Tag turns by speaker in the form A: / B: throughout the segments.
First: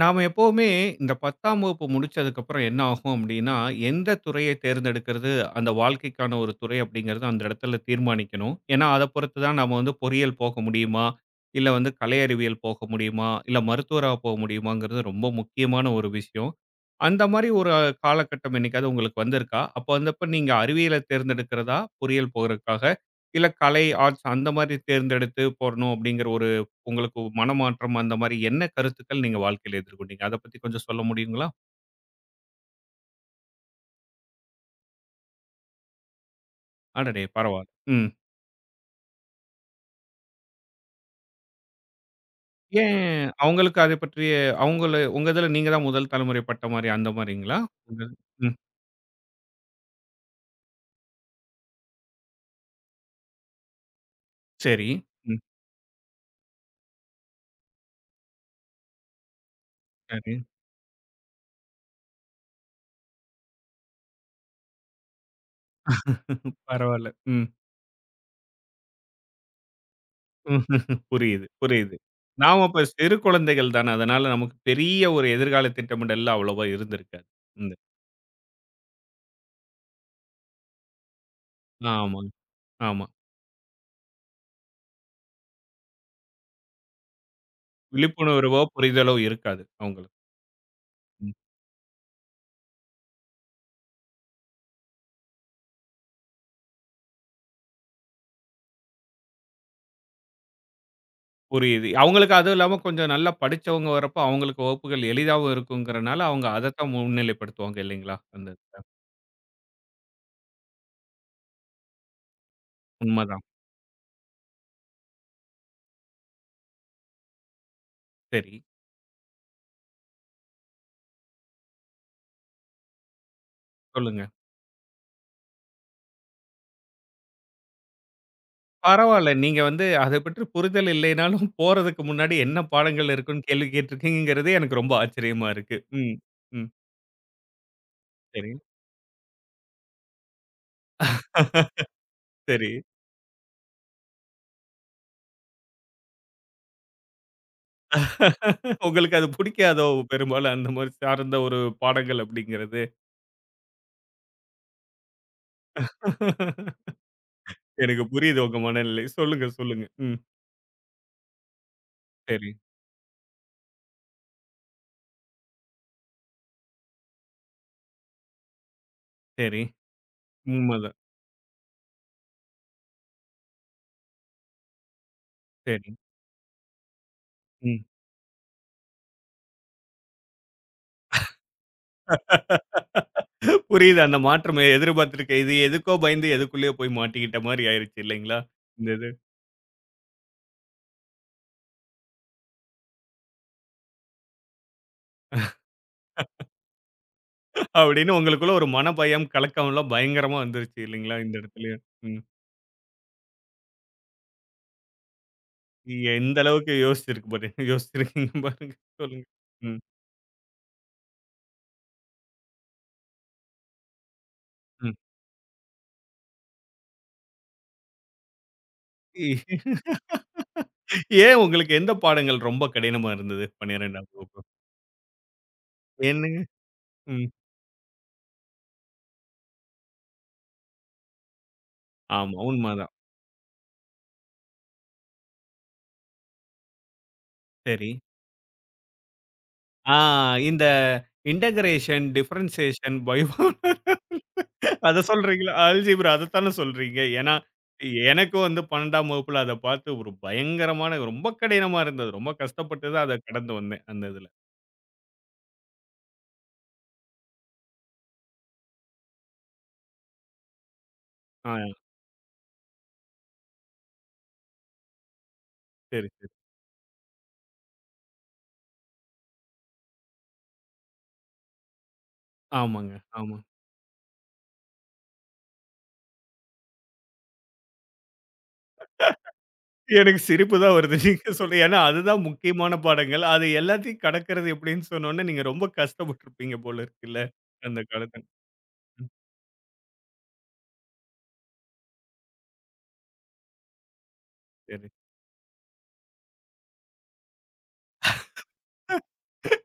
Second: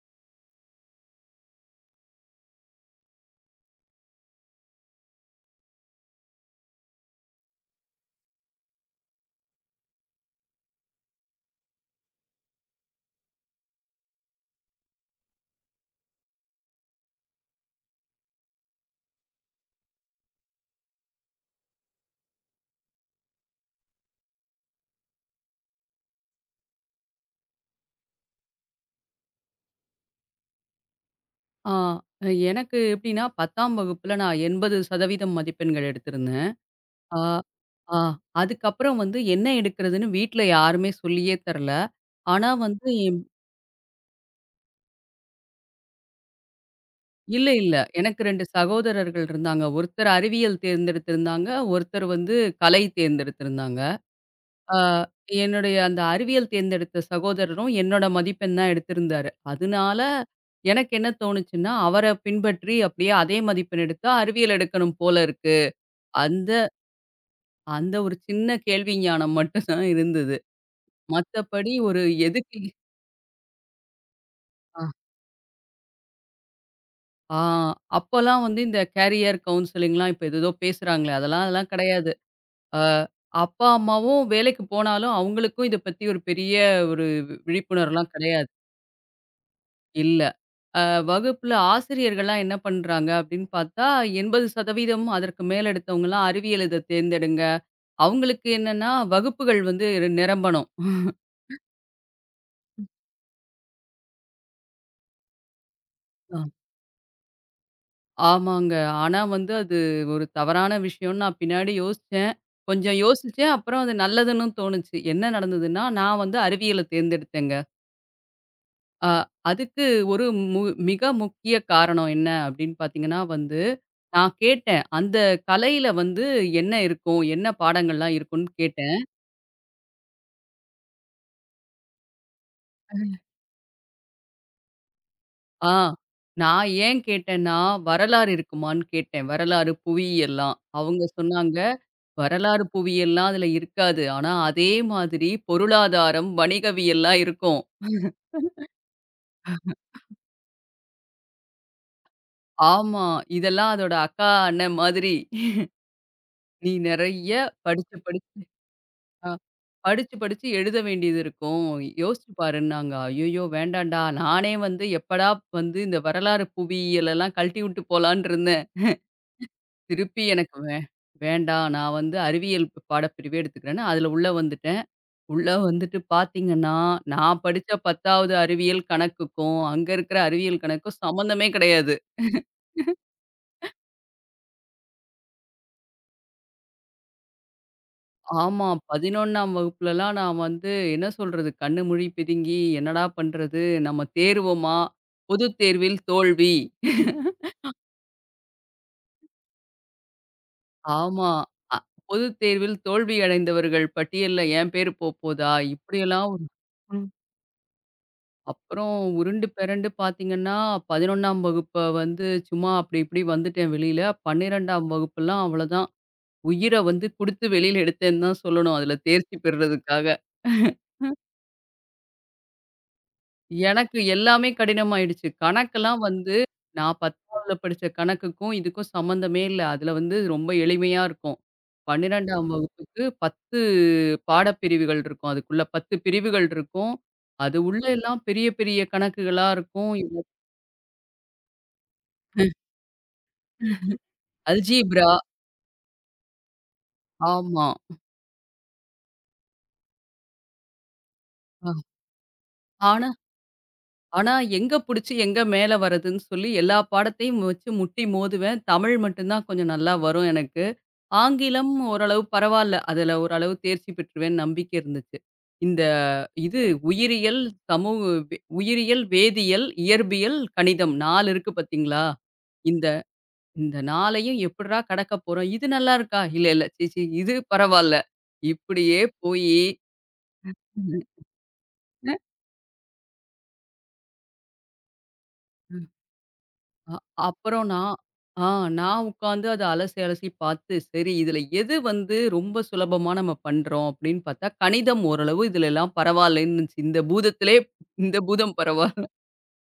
A: நாம எப்பவுமே இந்த 10ஆம் வகுப்பு முடிச்சதுக்கப்புறம் என்ன ஆகும் அப்படின்னா, எந்த துறையை தேர்ந்தெடுக்கிறது, அந்த வாழ்க்கைக்கான ஒரு துறை அப்படிங்கிறத அந்த இடத்துல தீர்மானிக்கணும். ஏன்னா, அத பொறுத்து தான் நாம வந்து பொறியியல் போக முடியுமா? இல்ல வந்து கலை அறிவியல் போக முடியுமா? இல்ல மருத்துவரா போக முடியுமாங்கிறது ரொம்ப முக்கியமான ஒரு விஷயம். அந்த மாரி ஒரு காலகட்டம் என்னைக்காவது உங்களுக்கு வந்திருக்கா? அப்ப வந்தப்ப நீங்க அறிவியலை தேர்ந்தெடுக்கிறதா? பொறியியல் போறதுக்காக? இல்ல கலை, ஆர்ட்ஸ் அந்த மாரி தேர்ந்தெடுத்து போடணும் அப்படிங்கிற ஒரு உங்களுக்கு மனமாற்றம் அந்த மாரி என்ன கருத்துக்கள் நீங்க வாழ்க்கையில எதிர்கொண்டீங்க? அத பத்தி கொஞ்சம் சொல்ல முடியுங்களா?
B: ஆ, எனக்கு எப்படின்னா 10ஆம் வகுப்புல நான் 80% மதிப்பெண்கள் எடுத்திருந்தேன். ஆ,
A: அடடே! பரவால்ல.
B: ஆ
A: ம்.
B: அதுக்கப்புறம் வந்து என்ன எடுக்கிறதுன்னு வீட்ல யாருமே சொல்லியே தரல. ஆனா வந்து
A: ஏன்
B: என்
A: அவங்களுக்கு அதை பற்றிய அவங்கள உங்க இதுல நீங்க தான் முதல் தலைமுறை பட்ட மாரி அந்த
B: இல்ல,
A: மாரிங்களா?
B: இல்ல.
A: உங்க
B: எனக்கு 2
A: ம்.
B: சகோதரர்கள் இருந்தாங்க. ஒருத்தர் அறிவியல் தேர்ந்தெடுத்திருந்தாங்க. ஒருத்தர் வந்து கலை தேர்ந்தெடுத்திருந்தாங்க. ஆ
A: சரி. ம்.
B: என்னுடைய அந்த அறிவியல் தேர்ந்தெடுத்த சகோதரரும் என்னோட மதிப்பெண் தான் எடுத்திருந்தாரு. அதனால
A: சரி.
B: எனக்கு என்ன தோணுச்சுன்னா, அவர பின்பற்றி அப்படியே அதே மதிப்பெண் எடுத்தா அறிவியல் எடுக்கணும் போல இருக்கு. அந்த
A: பரவால்ல. ம்.
B: அந்த ஒரு சின்ன கேள்வி ஞானம் மட்டும் தான் இருந்தது.
A: ம், புரியுது,
B: மத்தபடி
A: புரியுது.
B: ஒரு எதுக்கு
A: நாம அப்ப சிறு குழந்தைகள் தான. அதனால நமக்கு
B: அ
A: பெரிய ஒரு எதிர்கால திட்டமிடல்லாம் அவ்வளவா இருந்திருக்காது.
B: ஆ
A: இந்த
B: அப்பலாம் வந்து இந்த கேரியர் கவுன்சிலிங்லாம் இப்ப ஏதேதோ பேசுறாங்களே! அதெல்லாம் அதெல்லாம் கிடையாது.
A: ஆமாங்க.
B: அ
A: ஆமா.
B: அப்பா, அம்மாவும் வேலைக்கு போனாலும் அவங்களுக்கும் இத பத்தி ஒரு பெரிய ஒரு விழிப்புணர்வுலாம் கிடையாது.
A: விழிப்புணர்வோ, புரிதலோ இருக்காது அவங்களுக்கு.
B: இல்ல. அ
A: ம்.
B: வகுப்புல ஆசிரியர்கள்லாம் என்ன பண்றாங்க அப்படின்னு பார்த்தா, 80% அதற்கு மேல் எடுத்தவங்கலாம் அறிவியல் இத தேர்ந்தெடுங்க. அவங்களுக்கு என்னன்னா வகுப்புகள் வந்து நிரம்பணும்.
A: புரியுது. அவங்களுக்கு அதுவும் இல்லாம கொஞ்சம் நல்லா படிச்சவங்க வரப்ப, அவங்களுக்கு வகுப்புகள் எளிதாவும் இருக்குங்கிறனால, அவங்க அதத்தான் முன்னிலைப்படுத்துவாங்க இல்லைங்களா? அந்த
B: ஆமாங்க. ஆனா வந்து அது ஒரு தவறான விஷயம்ன்னு நான் பின்னாடி யோசிச்சேன். கொஞ்சம்
A: உண்மதான்.
B: யோசிச்சேன். அப்புறம் அது நல்லதுன்னும் தோணுச்சு. என்ன நடந்ததுன்னா, நான் வந்து அறிவியல தேர்ந்தெடுத்தேங்க.
A: சரி,
B: அ அதுக்கு ஒரு மு மிக முக்கிய காரணம் என்ன அப்படின்னு பார்த்தீங்கன்னா வந்து,
A: சொல்லுங்க.
B: நான் கேட்டேன். அந்த கலையில வந்து என்ன இருக்கும்? என்ன பாடங்கள்லாம் இருக்கும்ன்னு கேட்டேன்.
A: பரவால்ல. நீங்க வந்து அத பற்றி புரிதல் இல்லைனாலும், போறதுக்கு முன்னாடி என்ன பாடங்கள் இருக்குன்னு கேள்வி கேட்டிருக்கீங்கங்கிறதே எனக்கு ரொம்ப ஆச்சரியமா
B: ஆ.
A: இருக்கு. ம், ம்.
B: நான் ஏன் கேட்டேன்னா, வரலாறு
A: சரி,
B: இருக்குமான்னு கேட்டேன். வரலாறு, புவியியல்லாம். அவங்க சொன்னாங்க, "வரலாறு,
A: சரி.
B: புவியியல்லாம் அதுல இருக்காது. ஆனா, அதே மாதிரி பொருளாதாரம், வணிகவியல்லாம் இருக்கும்."
A: உங்களுக்கு அது பிடிக்காதோ? பெரும்பாலும் அந்த மாரி சார்ந்த ஒரு பாடங்கள் அப்படிங்கிறது.
B: ஆமா. இதெல்லாம் அதோட அக்கா, அண்ணன் மாதிரி. நீ நெறைய படிச்சு,
A: எனக்கு
B: படிச்சு
A: புரியுது உங்க மனநிலை.
B: ஆ
A: சொல்லுங்க, சொல்லுங்க.
B: படிச்சு,
A: ம்.
B: படிச்சு எழுத வேண்டியது இருக்கும். யோசிச்சு
A: சரி,
B: பாருன்னாங்க. "ஐயய்யோ! வேண்டான்டா. நானே வந்து எப்படா வந்து இந்த வரலாறு, புவியியலெல்லாம் கழட்டி விட்டு போலான்ருந்தேன்."
A: சரி.
B: திருப்பி எனக்கு வே
A: உண்மதான்.
B: வேண்டாம். நான் வந்து அறிவியல் பாடப்பிரிவே எடுத்துக்கிறேன்னு, அதில உள்ள வந்துட்டேன். உள்ள
A: சரி.
B: வந்துட்டு பார்த்தீங்கன்னா, நான் படிச்ச
A: ம்.
B: 10வது அறிவியல் கணக்குக்கும், அங்க இருக்கிற அறிவியல் கணக்கும் சம்மந்தமே கிடையாது.
A: புரியுது அந்த மாற்றம் எதிர்பார்த்திருக்க இது எதுக்கோ பயந்து எதுக்குள்ளேயோ போய் மாட்டிக்கிட்ட மாதிரி ஆயிருச்சு இல்லைங்களா?
B: ஆமா.
A: இந்த இது.
B: 11ஆம் வகுப்புலலாம் நான் வந்து என்ன சொல்றது? கண்ணு மூடி பிதுங்கி, என்னடா பண்றது? நம்ம தேறுவோமா? பொதுத் தேர்வில் தோல்வி.
A: அப்படின்னு உங்களுக்குள்ள ஒரு மனபயம், கலக்கம்லாம் பயங்கரமா வந்துருச்சு இல்லைங்களா?
B: ஆமா.
A: இந்த
B: அ
A: இடத்துலயும். ம்.
B: பொதுத் தேர்வில் தோல்வி அடைந்தவர்கள் பட்டியல்ல என் பேரு போப்போதா?
A: நீங்க
B: இப்படியெல்லாம்
A: எந்த
B: ஒரு
A: அளவுக்கு
B: ம்.
A: யோசிச்சிருக்கு பாரு யோசிச்சிருக்கீங்க பாருங்க.
B: அப்புறம்
A: சொல்லுங்க.
B: உருண்டு
A: ம்.
B: பெரண்டு பார்த்தீங்கன்னா, 11ஆம் வகுப்ப வந்து சும்மா அப்படி இப்படி வந்துட்டேன் வெளியில. 12ஆம்
A: ம்.
B: வகுப்புலாம் அவ்வளோதான். உயிர வந்து குடுத்து வெளியில எடுத்தேன்னு தான் சொல்லணும். அதுல தேர்ச்சி பெறுறதுக்காக.
A: ஏன் உங்களுக்கு எந்த பாடங்கள் ரொம்ப கடினமா இருந்தது?
B: எனக்கு
A: 12ஆம் வகுப்பு.
B: எல்லாமே கடினமாயிடுச்சு. கணக்கெல்லாம் வந்து
A: என்னங்க?
B: நான்
A: ம்.
B: 10ஆவதுல படிச்ச கணக்குக்கும், இதுக்கும் சம்மந்தமே இல்ல. அதுல வந்து ரொம்ப எளிமையா இருக்கும்.
A: ஆமா,
B: 12ஆம்
A: உண்மதான்.
B: வகுப்புக்கு 10 பாடப்பிரிவுகள் இருக்கும். அதுக்குள்ள 10 பிரிவுகள் இருக்கும். அது உள்ள
A: சரி.
B: எல்லாம் பெரிய பெரிய கணக்குகளா இருக்கும்.
A: ஆ இந்த இன்டகிரேஷன், டிஃபரன்சியேஷன், பயோ அத
B: அல்ஜீப்ரா.
A: சொல்றீங்களா? அல்ஜீப்ரா அதத்தான சொல்றீங்க. ஏன்னா,
B: ஆமா.
A: எனக்கும் வந்து 12ஆம் வகுப்புல அத பார்த்து ஒரு பயங்கரமான ரொம்ப
B: அ
A: கடினமா இருந்தது. ரொம்ப கஷ்டப்பட்டு தான்
B: ஆனா
A: அத கடந்து வந்தேன், அந்த இதுல.
B: ஆனா எங்க புடிச்சு எங்க மேல வரதுன்னு சொல்லி எல்லா பாடத்தையும் வச்சு முட்டி மோதுவேன். தமிழ் மட்டும் தான் கொஞ்சம் நல்லா வரும் எனக்கு.
A: ஆ
B: ஆங்கிலம் ஓரளவு பரவால்ல. அதுல ஓரளவு தேர்ச்சி பெற்றுவேன்னு நம்பிக்கை இருந்துச்சு. இந்த
A: சரி, சரி.
B: இது உயிரியல், சமூக வே உயிரியல், வேதியியல், இயற்பியல், கணிதம் 4 இருக்கு பார்த்தீங்களா? இந்த
A: ஆமாங்க, ஆமா.
B: இந்த 4யும் எப்புட்றா கடக்க போறோம்? இது நல்லா இருக்கா? இல்ல, இல்ல. சீ சீ இது பரவால்ல. இப்படியே போயி
A: எனக்கு சிரிப்பு தான் வருது. நீங்க சொல்லி ஏன்னா அதுதான் முக்கியமான பாடங்கள். அது எல்லாத்தையும் கடக்கிறது எப்படின்னு சொன்னோனே, நீங்க ரொம்ப கஷ்டப்பட்டுருப்பீங்க போல
B: அ
A: இருக்குல்ல,
B: அப்புறம்
A: அந்த
B: நான்
A: காலத்துல.
B: ஆ நான்
A: ம்
B: உட்காந்து அத அலசி அலசி பார்த்து, சரி இதில எது வந்து ரொம்ப சுலபமா நம்ம பண்றோம் அப்படின்னு பார்த்தா,
A: சரி.
B: கணிதம் ஓரளவு இதுல எல்லாம் பரவாயில்லன்னு இருந்துச்சு. இந்த பூதத்திலே இந்த பூதம் பரவா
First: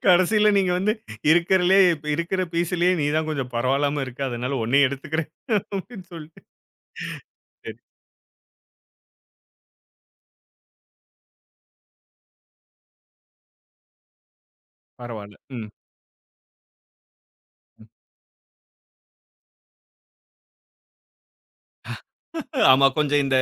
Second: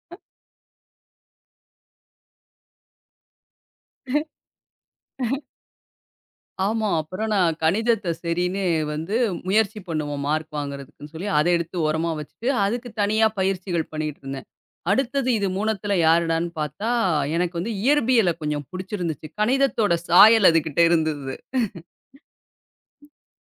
A: கடைசில நீங்க வந்து இருக்கிறதுலயே இருக்கிற பீஸ்லயே நீ தான் கொஞ்சம் பரவாயில்லாம இருக்க. அதனால உன்னையும் எடுத்துக்கிறேன் அப்படின்னு சொல்லிட்டு,
B: ஆமா. அப்புறம் நான்
A: சரி
B: கணிதத்த சரின்னு வந்து முயற்சி பண்ணுவோம் மார்க் வாங்குறதுக்குன்னு சொல்லி, அத எடுத்து ஓரமா வச்சுட்டு, அதுக்கு தனியா பயிற்சிகள் பண்ணிட்டு இருந்தேன். அடுத்தது
A: பரவால்ல.
B: இது
A: ம்.
B: 3த்துல யாருடான்னு பார்த்தா, எனக்கு வந்து இயற்பியல கொஞ்சம் புடிச்சிருந்துச்சு. கணிதத்தோட சாயல் அதுகிட்ட இருந்தது.
A: ஆமா. கொஞ்சம் இந்த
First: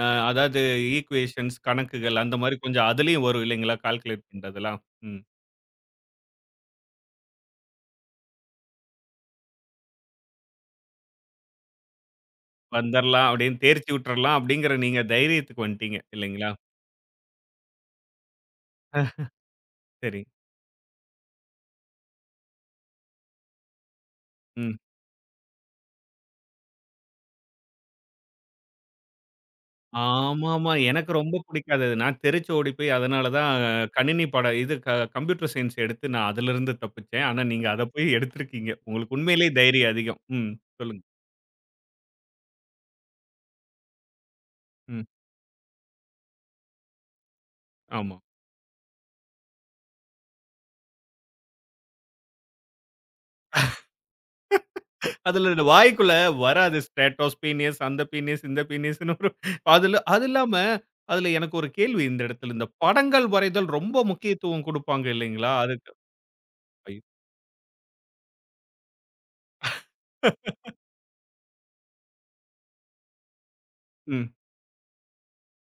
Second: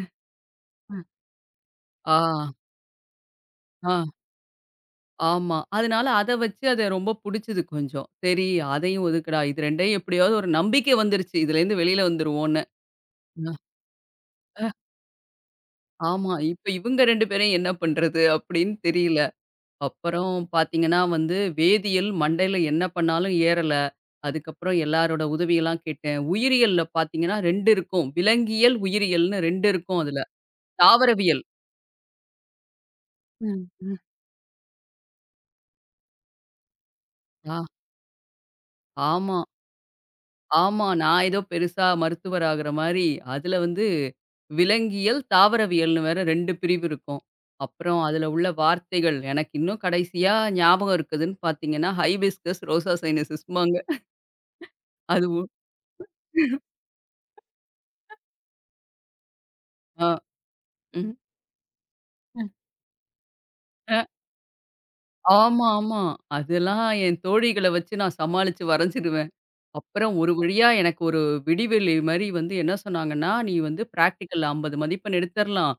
A: அ அதாவது ஈக்குவேஷன்ஸ்,
B: ஆ,
A: கணக்குகள் அந்த மாரி கொஞ்சம் அதுலயும் வரும் இல்லைங்களா?
B: ஆ.
A: கால்குலேட் பண்றதெல்லாம். ம்.
B: ஆமா. அதனால அத வச்சு அத ரொம்ப புடிச்சது கொஞ்சம். சரி அதையும் ஒதுக்குடா. இது 2யும் எப்படியாவது ஒரு நம்பிக்கை வந்துருச்சு. இதுலேருந்து வெளியில வந்துருவோம்ன்னு.
A: வந்துரலாம்
B: அ.
A: அப்படின்னு தேர்ச்சி விட்டுறலாம்
B: அ
A: அப்படிங்கிற நீங்க தைரியத்துக்கு வந்துட்டீங்க
B: ஆமா.
A: இல்லைங்களா?
B: இப்ப இவங்க 2 பேரையும் என்ன பண்றது அப்படின்னு தெரியல.
A: அஹ், சரி.
B: அப்புறம் பார்த்தீங்கன்னா வந்து வேதியியல் மண்டையில என்ன பண்ணாலும் ஏறல. அதுக்கப்புறம்
A: ம்.
B: எல்லாரோட உதவியெல்லாம் கேட்டேன். உயிரியல்ல பார்த்தீங்கன்னா 2 இருக்கும். விலங்கியல், உயிரியல்னு 2 இருக்கும் அதுல.
A: ஆமாமா. எனக்கு ரொம்ப
B: தாவரவியல்.
A: பிடிக்காது அது. நான் தெறிச்சு ஓடி போய் அதனால தான்
B: ம். ம்.
A: கணினி பாடம் இது கம்ப்யூட்டர் சயின்ஸ் எடுத்து நான் அதிலிருந்து தப்பிச்சேன். ஆனா
B: ஆ
A: நீங்க அத போய் எடுத்திருக்கீங்க. உங்களுக்கு
B: ஆமா.
A: உண்மையிலேயே தைரியம் அதிகம். ம்.
B: ஆமா.
A: சொல்லுங்க.
B: நான் ஏதோ பெருசா மருத்துவர் ஆகுற மாரி, அதுல வந்து
A: ம்.
B: விலங்கியல், தாவரவியல்னு வேற 2 பிரிவு இருக்கும். அப்புறம்
A: ஆமா.
B: அதுல உள்ள வார்த்தைகள் எனக்கு இன்னும் கடைசியா ஞாபகம் இருக்குதுன்னு பார்த்தீங்கன்னா, ஹைபிஸ்கஸ், ரோசா சைனசிஸ்ம்பாங்க. அதுவும்
A: அதுல இந்த வாய்க்குள்ள வராது. ஸ்ட்ராட்டோஸ் பீனியஸ், அந்த பீனியஸ், இந்த பீனியஸ்ன்னு ஒரு அதுல
B: ஆ,
A: அது இல்லாம,
B: ம்.
A: அதுல எனக்கு ஒரு கேள்வி இந்த இடத்துல. இந்த படங்கள் வரைதல்
B: அ
A: ரொம்ப முக்கியத்துவம் குடுப்பாங்க இல்லைங்களா?
B: ஆமா,
A: அதுக்கு
B: ஆமா. அதெல்லாம்
A: ஐயோ!
B: என் தோழிகள வச்சு நான் சமாளிச்சு வரைஞ்சிடுவேன். அப்புறம் ஒரு வழியா எனக்கு ஒரு விடிவெளி மாரி வந்து என்ன சொன்னாங்கன்னா, "நீ வந்து
A: ம்,
B: பிராக்டிகல்ல 50 மதிப்பெண் எடுத்தறலாம்.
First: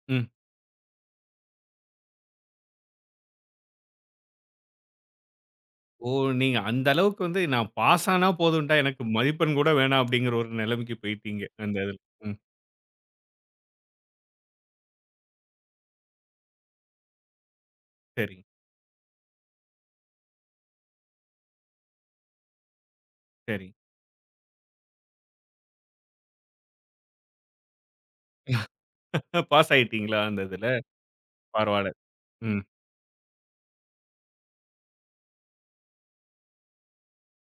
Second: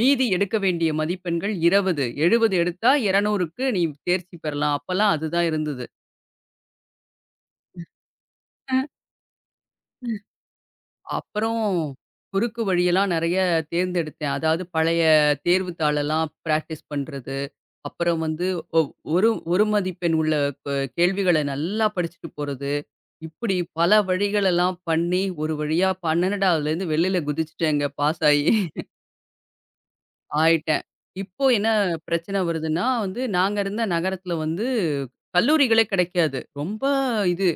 B: மீதி
A: ம்.
B: எடுக்க வேண்டிய மதிப்பெண்கள் 20. 70 எடுத்தா 200க்கு நீ தேர்ச்சி பெறலாம்." அப்பலாம் அதுதான் இருந்தது.
A: ஓ! நீங்க அந்த அளவுக்கு வந்து நான் பாஸ் ஆனா போதும்டா,
B: அ.
A: எனக்கு மதிப்பெண் கூட வேணாம் அப்படிங்கிற ஒரு நிலைமைக்கு போயிட்டீங்க.
B: அப்புறம்
A: அந்த இதுல. ம்.
B: குறுக்கு வழியெல்லாம் நெறைய தேர்ந்தெடுத்தேன். அதாவது பழைய தேர்வுத்தாளெல்லாம் பிராக்டிஸ் பண்றது. அப்புறம்
A: சரி,
B: வந்து ஒ ஒரு ஒரு மதிப்பெண் உள்ள கேள்விகள நல்லா படிச்சுட்டு போறது. இப்படி
A: சரி.
B: பல வழிகளெல்லாம் பண்ணி, ஒரு வழியா 12வதுலேருந்து வெளில குதிச்சுட்டேங்க பாஸ் ஆயி.
A: பாஸ் ஆயிட்டீங்களா அந்த இதுல?
B: ஆயிட்டேன். இப்போ என்ன
A: பரவால்ல.
B: பிரச்சனை
A: ம்.
B: வருதுன்னா வந்து, நாங்க இருந்த நகரத்தில வந்து கல்லூரிகளே கிடைக்காது. ரொம்ப இது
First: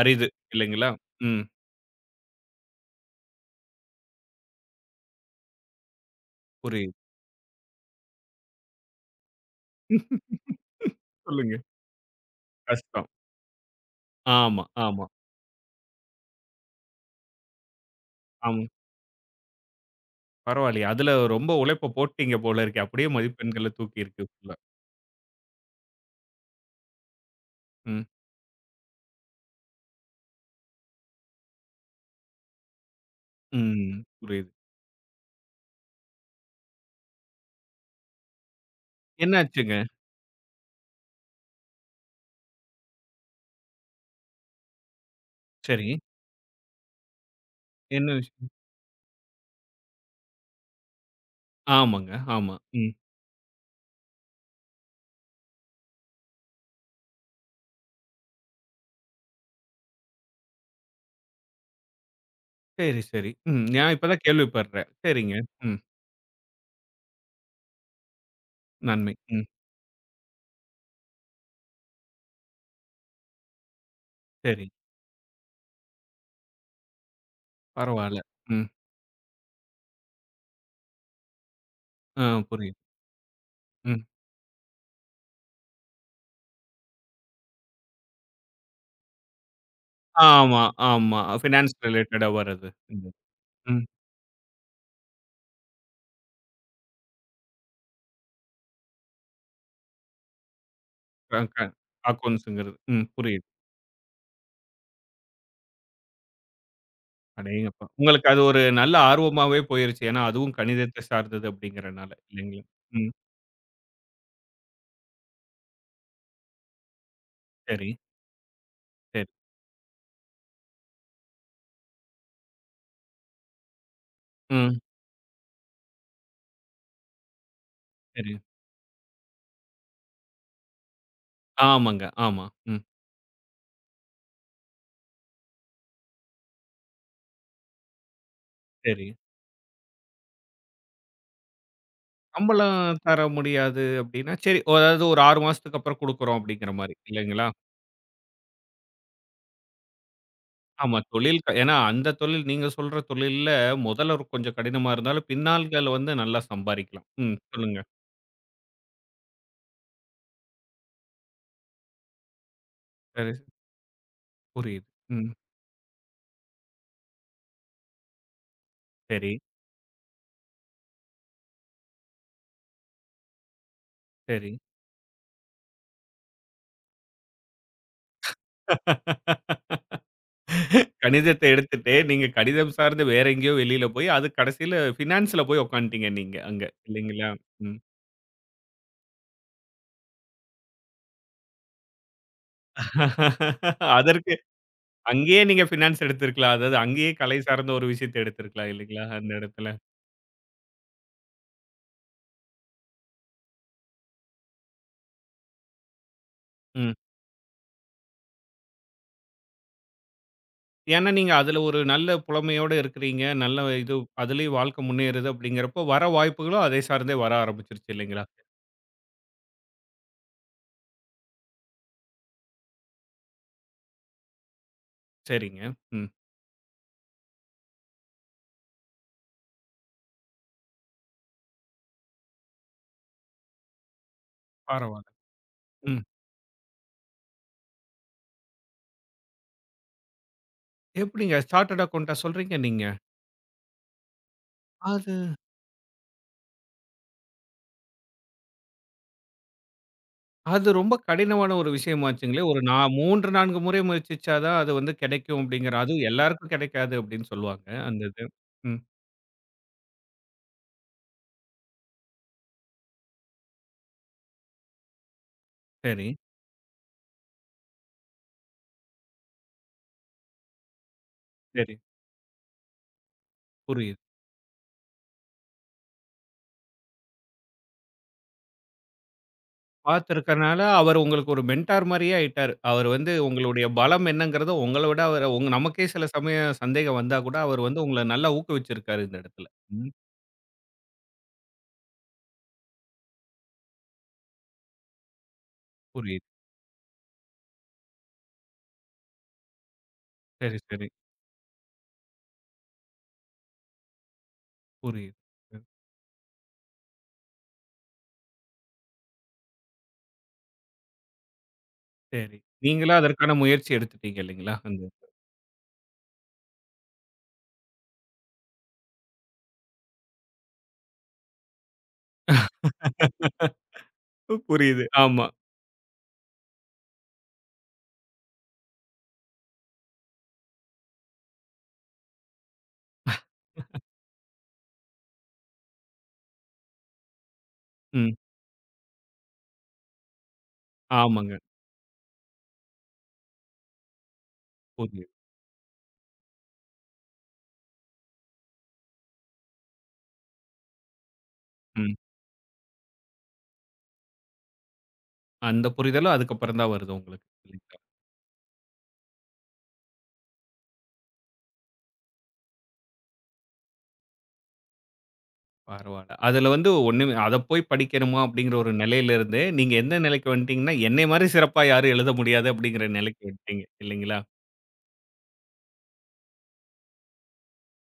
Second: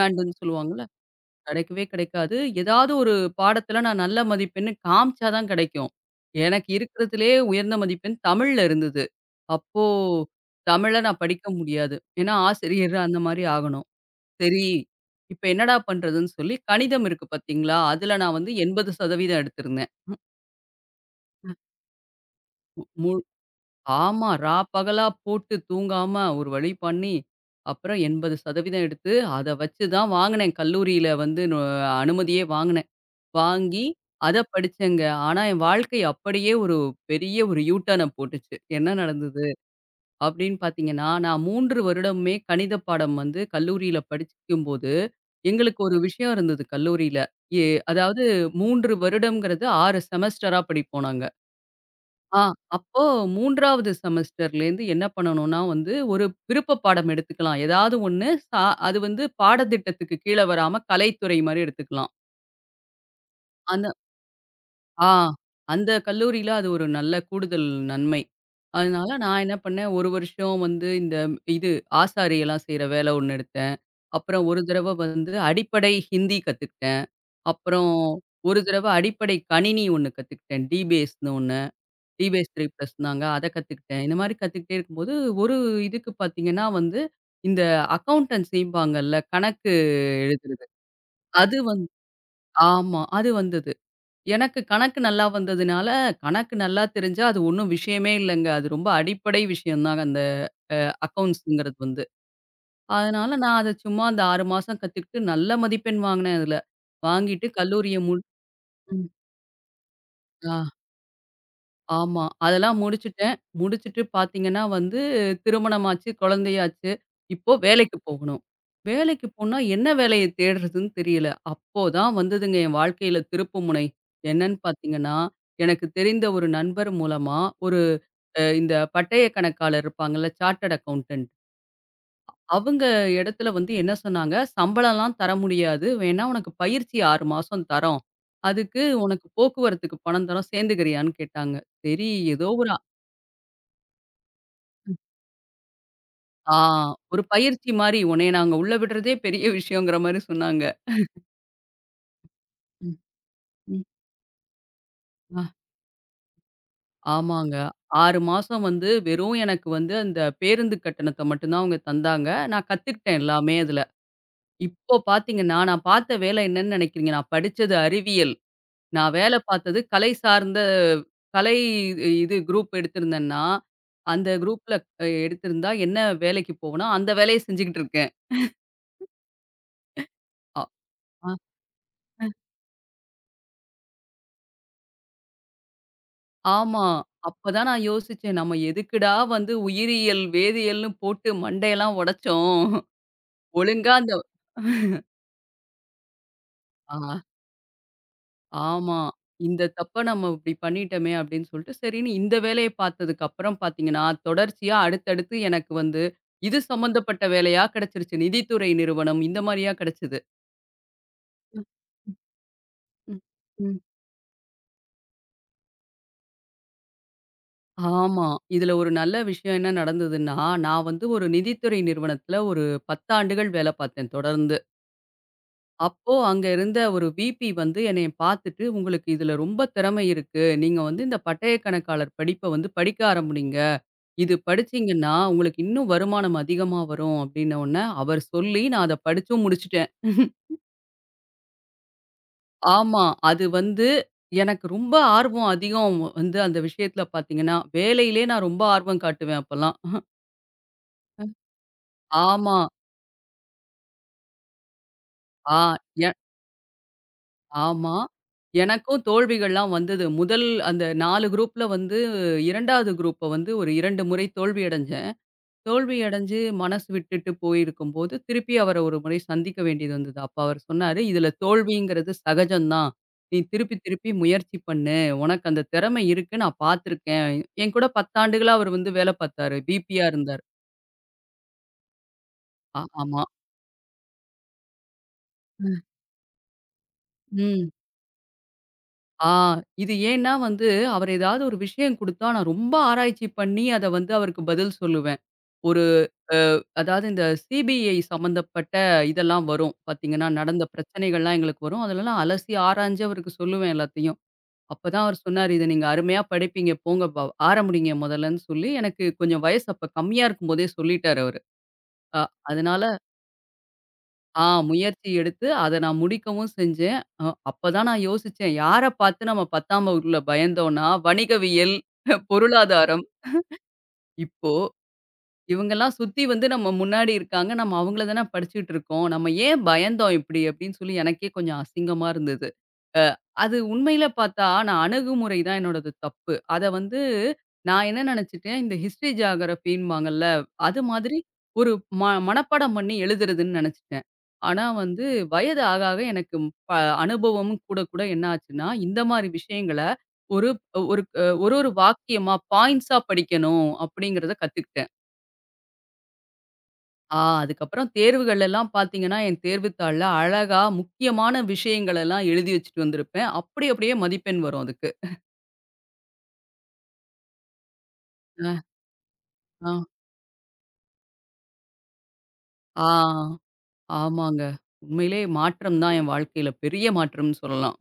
A: அரிது
B: சொல்லுவாங்கல்ல.
A: இல்லைங்களா? ம்.
B: கிடைக்கவே கிடைக்காது. ஏதாவது ஒரு பாடத்தில நான் நல்ல மதிப்பெண்ணு காமிச்சா தான் கிடைக்கும். எனக்கு
A: புரியுது.
B: இருக்கிறதுலயே உயர்ந்த மதிப்பெண் தமிழ்ல இருந்தது. அப்போ தமிழ நான் படிக்க
A: சொல்லுங்க.
B: முடியாது. ஏன்னா ஆசிரியர்
A: கஷ்டம்.
B: அந்த மாரி ஆகணும்.
A: ஆமா,
B: சரி,
A: ஆமா,
B: இப்ப என்னடா பண்றதுன்னு சொல்லி கணிதம் இருக்கு பார்த்தீங்களா? அதுல நான் வந்து
A: ஆமா.
B: 80% எடுத்திருந்தேன்.
A: பரவாயில்லையே! அதுல ரொம்ப உழைப்ப போட்டீங்க போல இருக்கே!
B: மு
A: அப்படியே
B: மு-
A: மதிப்பெண்கள தூக்கியிருக்கு
B: ஆமா. ரா
A: ஃபுல்லா.
B: பகலா போட்டு தூங்காம ஒரு வழி பண்ணி, அப்புறம்
A: ம்.
B: 80% எடுத்து, அத வச்சு தான் வாங்குனேன். கல்லூரியில வந்து நு அனுமதியே வாங்குனேன். வாங்கி
A: ம்.
B: அத
A: புரியுது.
B: படிச்சேங்க. ஆனா என் வாழ்க்கை அப்படியே ஒரு பெரிய ஒரு யூ டர்ன போட்டுச்சு. என்ன நடந்தது?
A: என்னாச்சுங்க?
B: அப்படின்னு பார்த்தீங்கன்னா, நான் 3 வருடமுமே கணித பாடம் வந்து கல்லூரியில படிக்கும்போது, எங்களுக்கு
A: சரி.
B: ஒரு விஷயம் இருந்தது கல்லூரியில. எ
A: என்ன
B: அதாவது
A: விஷயம்?
B: 3 வருடம்ங்கிறது 6 செமஸ்டரா படிப்போம் நாங்க.
A: ஆமாங்க.
B: ஆ
A: ஆமா. ம்.
B: அப்போ 3வது செமஸ்டர்லேருந்து என்ன பண்ணணும்னா வந்து, ஒரு விருப்ப பாடம் எடுத்துக்கலாம். ஏதாவது ஒண்ணு சா அது வந்து பாடத்திட்டத்துக்கு கீழ வராம கலைத்துறை மாரி எடுத்துக்கலாம்.
A: சரி, சரி. ம்.
B: அந்த
A: நான் இப்ப தான் கேள்விப்படுறேன்.
B: ஆ.
A: சரிங்க. ம்.
B: அந்த கல்லூரியில அது ஒரு நல்ல கூடுதல் நன்மை. அதனால
A: நன்மை.
B: நான்
A: ம்.
B: என்ன பண்ணேன், ஒரு வருஷம் வந்து இந்த இது ஆசாரி எல்லாம் செய்ற வேலை ஒண்ணு எடுத்தேன். அப்புறம் ஒரு
A: சரி.
B: தடவ வந்து அடிப்படை ஹிந்தி கத்துக்கிட்டேன். அப்புறம்
A: பரவால்ல.
B: ஒரு
A: ம்.
B: தடவ அடிப்படை கணினி ஒண்ணு கத்துக்கிட்டேன். டிபேஸ்ன்னு ஒண்ணு.
A: ஆ
B: டிபேஸ்
A: புரியுது.
B: 3+ன்னாங்க. அத கத்துக்கிட்டேன்.
A: ம்.
B: இந்த மாரி கத்துக்கிட்டே இருக்கும்போது, ஒரு இதுக்கு பார்த்தீங்கன்னா வந்து, இந்த அக்கவுண்டன்சிம்பாங்கல்ல கணக்கு
A: ஆமா,
B: எழுதுறது.
A: ஆமா.
B: அது
A: ஃபினான்ஸ்
B: வந்து
A: ரிலேட்டடா வர்றது.
B: ஆமா.
A: இந்த
B: அது வந்தது.
A: ம்.
B: எனக்கு கணக்கு நல்லா வந்ததுனால, கணக்கு நல்லா தெரிஞ்சா அது ஒண்ணும் விஷயமே இல்லங்க. அது ரொம்ப அடிப்படை விஷயம் தாங்க அந்த
A: க க
B: அக்கவுண்ட்ஸ்ங்கிறது வந்து.
A: அக்கவுண்ட்ஸ்ங்கிறது. ம்.
B: அதனால
A: புரியுது.
B: நான் அத சும்மா அந்த 6 மாசம் கத்துக்கிட்டு நல்ல மதிப்பெண் வாங்கினேன் அதுல. வாங்கிட்டு
A: அடேங்கப்பா!
B: கல்லூரிய முடி
A: உங்களுக்கு அது ஒரு நல்ல
B: ம்.
A: ஆர்வமாவே போயிருச்சு. ஏன்னா, அதுவும்
B: ஆ.
A: கணிதத்த சார்ந்தது அப்படிங்கிறனால.
B: ஆமா.
A: இல்லைங்களா?
B: அதெல்லாம்
A: ம்.
B: முடிச்சுட்டேன். முடிச்சுட்டு பார்த்தீங்கன்னா வந்து, திருமணமாச்சு, குழந்தையாச்சு. இப்போ
A: சரி.
B: வேலைக்கு போகணும்.
A: சரி.
B: வேலைக்கு போனா என்ன வேலைய தேடுறதுன்னு தெரியல. அப்போ தான் வந்ததுங்க என் வாழ்க்கையில திருப்புமுனை. என்னன்னு
A: ம்.
B: பார்த்தீங்கன்னா, எனக்கு தெரிந்த ஒரு நண்பர் மூலமா ஒரு
A: சரி.
B: அ இந்த பட்டய கணக்காளர் இருப்பாங்கல்ல, சார்ட்டர்ட் அக்கவுண்டன்ட்.
A: ஆமாங்க. ஆமா. ம்.
B: அவங்க இடத்துல வந்து என்ன சொன்னாங்க, "சம்பளம்லாம் தர முடியாது. வேணா உனக்கு பயிற்சி 6 மாசம் தரோம். அதுக்கு
A: சரி.
B: உனக்கு போக்குவரத்துக்கு பணம் தரோம். சேர்ந்துக்கிறியான்னு" கேட்டாங்க. சரி, ஏதோ ஒரு
A: சம்பளம் தர முடியாது அப்படின்னா, சரி அதாவது ஒரு 6 மாசத்துக்கு அப்புறம் குடுக்குறோம்
B: ஆ
A: அப்படிங்கிற மாரி
B: ஒரு
A: இல்லைங்களா?
B: பயிற்சி மாரி, உன்னைய நாங்க உள்ள விடுறதே பெரிய விஷயங்கிற மாரி சொன்னாங்க.
A: ஆமா. தொழில் ஏன்னா அந்த தொழில் நீங்க
B: ம்,
A: சொல்ற தொழில்ல
B: ம்.
A: முதல்ல ஒரு கொஞ்சம் கடினமா இருந்தாலும்,
B: அ
A: பின்னாள்கள் வந்து நல்லா சம்பாரிக்கலாம். ம்.
B: ஆமாங்க.
A: சொல்லுங்க.
B: 6 மாசம் வந்து வெறும் எனக்கு வந்து அந்த பேருந்து கட்டணத்த மட்டும் தான் அவங்க தந்தாங்க. நான் கத்துக்கிட்டேன்
A: சரி.
B: எல்லாமே அதுல.
A: புரியுது.
B: இப்போ
A: ம்.
B: பார்த்தீங்கன்னா, நான் பார்த்த வேலை என்னன்னு நெனைக்கிறீங்க? நான் படிச்சது அறிவியல். நான்
A: சரி,
B: வேலை பார்த்தது கலை சார்ந்த கலை இது குரூப் எடுத்திருந்தேன்னா, அந்த
A: சரி.
B: குரூப்ல அ எடுத்திருந்தா என்ன வேலைக்கு போவேனோ, அந்த வேலைய செஞ்சுகிட்டு இருக்கேன். அ.
A: கணிதத்தை எடுத்துட்டு, நீங்க கணிதம் சார்ந்து வேற எங்கேயோ வெளியில போய், அது கடைசியில ஃபினான்ஸ்ல போய் உட்காந்துட்டீங்க நீங்க அங்க
B: ஆமா.
A: இல்லைங்களா?
B: அப்பதான்
A: ம்.
B: நான் யோசிச்சேன். நம்ம எதுக்குடா வந்து உயிரியல், வேதியியல்னு போட்டு மண்டையெல்லாம் உடைச்சோம். ஒழுங்கா அந்த
A: அதற்கு அங்கேயே நீங்க ஃபினான்ஸ் எடுத்திருக்கலாம். அதாவது
B: ஆ
A: அங்கேயே கலை சார்ந்த ஒரு விஷயத்த எடுத்திருக்கலாம்
B: ஆமா.
A: இல்லைங்களா? அந்த
B: இந்த
A: இடத்துல.
B: தப்ப நம்ம இப்படி பண்ணிட்டோமே அப்படின்னு சொல்லிட்டு, சரின்னு இந்த வேலைய பார்த்ததுக்கு அப்புறம் பார்த்தீங்கன்னா, தொடர்ச்சியா அடுத்தடுத்து எனக்கு வந்து இது
A: ம்.
B: சம்மந்தப்பட்ட வேலையா கிடைச்சிருச்சு. நிதித்துறை நிறுவனம் இந்த மாரியா கிடைச்சது.
A: ஏன்னா நீங்க அதுல ஒரு நல்ல புலமையோட
B: ம்.
A: இருக்கிறீங்க. நல்ல
B: ம்.
A: இது அதுலயும் வாழ்க்கை முன்னேறுது அப்படிங்கிறப்போ, வர வாய்ப்புகளும் அதை சார்ந்தே வர ஆரம்பிச்சுருச்சு இல்லைங்களா?
B: ஆமா. இதுல ஒரு நல்ல விஷயம் என்ன நடந்ததுன்னா, நான் வந்து ஒரு நிதித்துறை நிறுவனத்துல ஒரு 10 ஆண்டுகள் வேலை பார்த்தேன் தொடர்ந்து.
A: சரிங்க. ம்.
B: அப்போ அங்க இருந்த ஒரு விபி வந்து என்னைய பார்த்துட்டு, "உங்களுக்கு இதுல ரொம்ப திறமை இருக்கு. நீங்க வந்து இந்த பட்டய கணக்காளர் படிப்ப வந்து படிக்க ஆரம்பிங்க. இது
A: பரவால்ல.
B: படிச்சீங்கன்னா, உங்களுக்கு இன்னும்
A: ம்.
B: வருமானம் அதிகமா வரும்." அப்படின்ன உடனே, அவர் சொல்லி நான் அத படிச்சும் முடிச்சுட்டேன்.
A: எப்படிங்க சார்ட்டர்ட் அக்கவுண்டா சொல்றீங்க நீங்க?
B: ஆமா. அது வந்து எனக்கு ரொம்ப
A: அது
B: ஆர்வம் அதிகம் வந்து அந்த விஷயத்துல பார்த்தீங்கன்னா, வேலையிலே நான் ரொம்ப ஆர்வம் காட்டுவேன் அப்பல்லாம்.
A: அது ரொம்ப கடினமான ஒரு விஷயமாச்சுங்களே!
B: ஆமா.
A: ஒரு நா 3, 4 முறை முயற்சிச்சா தான் அது வந்து கிடைக்கும்
B: ஆ.
A: அப்படிங்கிற அதுவும்
B: எ
A: எல்லாருக்கும் கிடைக்காது அப்படின்னு சொல்லுவாங்க.
B: ஆமா.
A: அந்த இது. ம்.
B: எனக்கும் தோல்விகள்லாம் வந்தது. முதல் அந்த 4 குரூப்ல வந்து 2வது குரூப்ப வந்து ஒரு 2 முறை தோல்வி அடைஞ்சேன். தோல்வி
A: சரி,
B: அடைஞ்சு மனசு விட்டுட்டு போயிருக்கும்போது, திருப்பி அவர ஒரு முறை சந்திக்க வேண்டியது வந்தது. அப்ப அவர் சொன்னாரு, "இதுல
A: சரி.
B: தோல்விங்கிறது சகஜம் தான். நீ திருப்பி
A: புரியுது.
B: திருப்பி முயற்சி பண்ணு. உனக்கு அந்த திறமை இருக்கு. நான் பார்த்துருக்கேன்." என் கூட 10 ஆண்டுகளா அவர் வந்து வேலை பார்த்தாரு. விபியா இருந்தாரு.
A: பார்த்துருக்கனால, அவரு உங்களுக்கு ஒரு மென்டார் மாரியே ஆயிட்டாரு.
B: ஆ
A: அவரு வந்து
B: ஆமா.
A: உங்களுடைய பலம் என்னங்கிறத உங்கள விட அவர உங்க நமக்கே சில சமயம் சந்தேகம் வந்தா கூட, அவரு
B: ம்.
A: வந்து உங்கள நல்லா ஊக்குவிச்சிருக்காரு இந்த
B: ஆ
A: இடத்துல. ம்.
B: இது ஏன்னா வந்து, அவர் ஏதாவது ஒரு விஷயம் குடுத்தா, நான் ரொம்ப ஆராய்ச்சி பண்ணி அத வந்து அவருக்கு பதில் சொல்லுவேன். ஒரு
A: புரியுது.
B: அதாவது இந்த சிபிஐ சம்மந்தப்பட்ட இதெல்லாம் வரும். பார்த்தீங்கன்னா,
A: சரி,
B: நடந்த
A: சரி.
B: பிரச்சனைகள்லாம் எங்களுக்கு வரும். அதுலலாம் அலசி ஆராய்ஞ்சு அவருக்கு சொல்லுவேன் எல்லாத்தையும். அப்பதான்
A: புரியுது.
B: அவர் சொன்னாரு,
A: ம்.
B: "இத நீங்க அருமையா படிப்பீங்க. போங்க ப ஆரம்பிங்க முதல்லன்னு" சொல்லி எனக்கு கொஞ்சம் வயசு அப்ப கம்மியா இருக்கும்போதே சொல்லிட்டாரு அவரு. அ
A: சரி.
B: அதனால
A: நீங்களும் அதற்கான முயற்சி எடுத்துட்டீங்க
B: ஆ
A: இல்லைங்களா? அந்த
B: முயற்சி எடுத்து அத நான் முடிக்கவும் செஞ்சேன். அப்பதான் நான் யோசிச்சேன், யார பார்த்து நம்ம 10ஆம் வகுப்புல பயந்தோம்னா, வணிகவியல், பொருளாதாரம் இப்போ
A: புரியுது. ஆமா.
B: இவங்கலாம் சுத்தி வந்து நம்ம முன்னாடி இருக்காங்க. நம்ம அவங்கள தானே படிச்சுட்டு இருக்கோம். நம்ம ஏன் பயந்தோம் இப்படி? அப்படின்னு சொல்லி எனக்கே கொஞ்சம் அசிங்கமா இருந்தது. அது உண்மையில பார்த்தா, நான் அணுகுமுறை தான் என்னோடது தப்பு. அத வந்து நான் என்ன
A: ம்.
B: நெனச்சுட்டேன், இந்த ஹிஸ்ட்ரி ஜியோகிராஃபின்பாங்கல்ல, அது மாதிரி
A: ஆமாங்க.
B: ஒரு ம மனப்பாடம் பண்ணி எழுதுறதுன்னு நெனச்சுட்டேன். ஆனா
A: புரியுது.
B: வந்து வயது ஆக ஆக எனக்கு ப அனுபவமும் கூட கூட என்ன ஆச்சுன்னா, இந்த மாரி விஷயங்கள ஒரு ஒரு ஒரு ஒரு
A: ம்.
B: வாக்கியமா, பாயிண்ட்ஸா படிக்கணும் அப்படிங்கிறத கத்துக்கிட்டேன்.
A: அந்த புரிதலும் அதுக்கப்புறம் தான் வருது உங்களுக்கு. இல்லைங்களா?
B: அதுக்கப்புறம் தேர்வுகள் எல்லாம் பார்த்தீங்கன்னா, என் தேர்வுத்தாள்ல அழகா முக்கியமான விஷயங்கள் எல்லாம் எழுதி வச்சுட்டு வந்திருப்பேன். அப்படி அப்படியே மதிப்பெண் வரும் அதுக்கு.
A: பரவால்ல. அதுல வந்து ஒண்ணுமே அத போய் படிக்கணுமா அப்படிங்கிற
B: அ,
A: ஒரு நிலையில இருந்து,
B: ஆ,
A: நீங்க எந்த நிலைக்கு வந்துட்டீங்கன்னா, என்னைய மாரி சிறப்பா யாரும் எழுத முடியாது
B: ஆ,
A: அப்படிங்கிற நிலைக்கு வந்துட்டீங்க. இல்லைங்களா?
B: ஆமாங்க. உண்மையிலேயே மாற்றம் தான் என் வாழ்க்கையில. பெரிய மாற்றம்னு சொல்லலாம்.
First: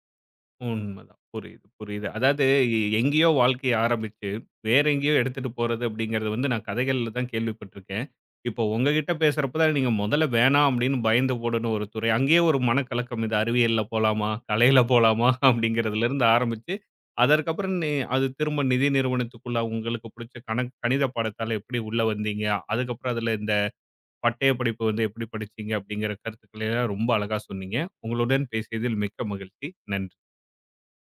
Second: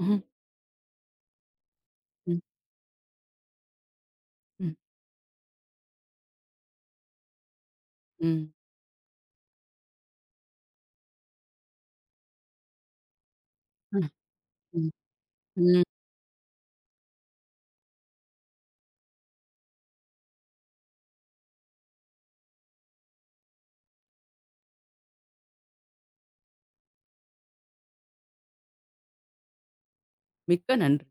A: உண்மதான். புரியுது, புரியுது.
B: ம்,
A: அதாவது எங்கேயோ வாழ்க்கைய ஆரம்பிச்சு,
B: ம்,
A: வேற எங்கேயோ எடுத்துட்டு போறது அப்படிங்கிறது வந்து நான் கதைகள்ல தான் கேள்விப்பட்டுருக்கேன்.
B: ம்,
A: இப்போ உங்ககிட்ட பேசுறப்ப தான் நீங்க முதல்ல வேணாம் அப்படின்னு பயந்து போன ஒரு துறை. அங்கேயே ஒரு மனக்கலக்கம். இது அறிவியல்ல
B: ம்,
A: போலாமா? கலையில
B: ம்,
A: போலாமா?
B: ம்.
A: அப்படிங்கிறதுலேருந்து ஆரம்பிச்சு, அதற்கப்புறம் நீ அது திரும்ப நிதி நிறுவனத்துக்குள்ள உங்களுக்கு பிடிச்ச கணித பாடத்தால எப்படி உள்ள வந்தீங்க? அதுக்கப்புறம் அதில இந்த பட்டய படிப்பு வந்து எப்படி படிச்சீங்க? அப்படிங்கிற கருத்துக்களை எல்லாம் ரொம்ப அழகா சொன்னீங்க. உங்களுடன் பேசியதில் மிக்க மகிழ்ச்சி. நன்றி.
B: மிக்க நன்றி.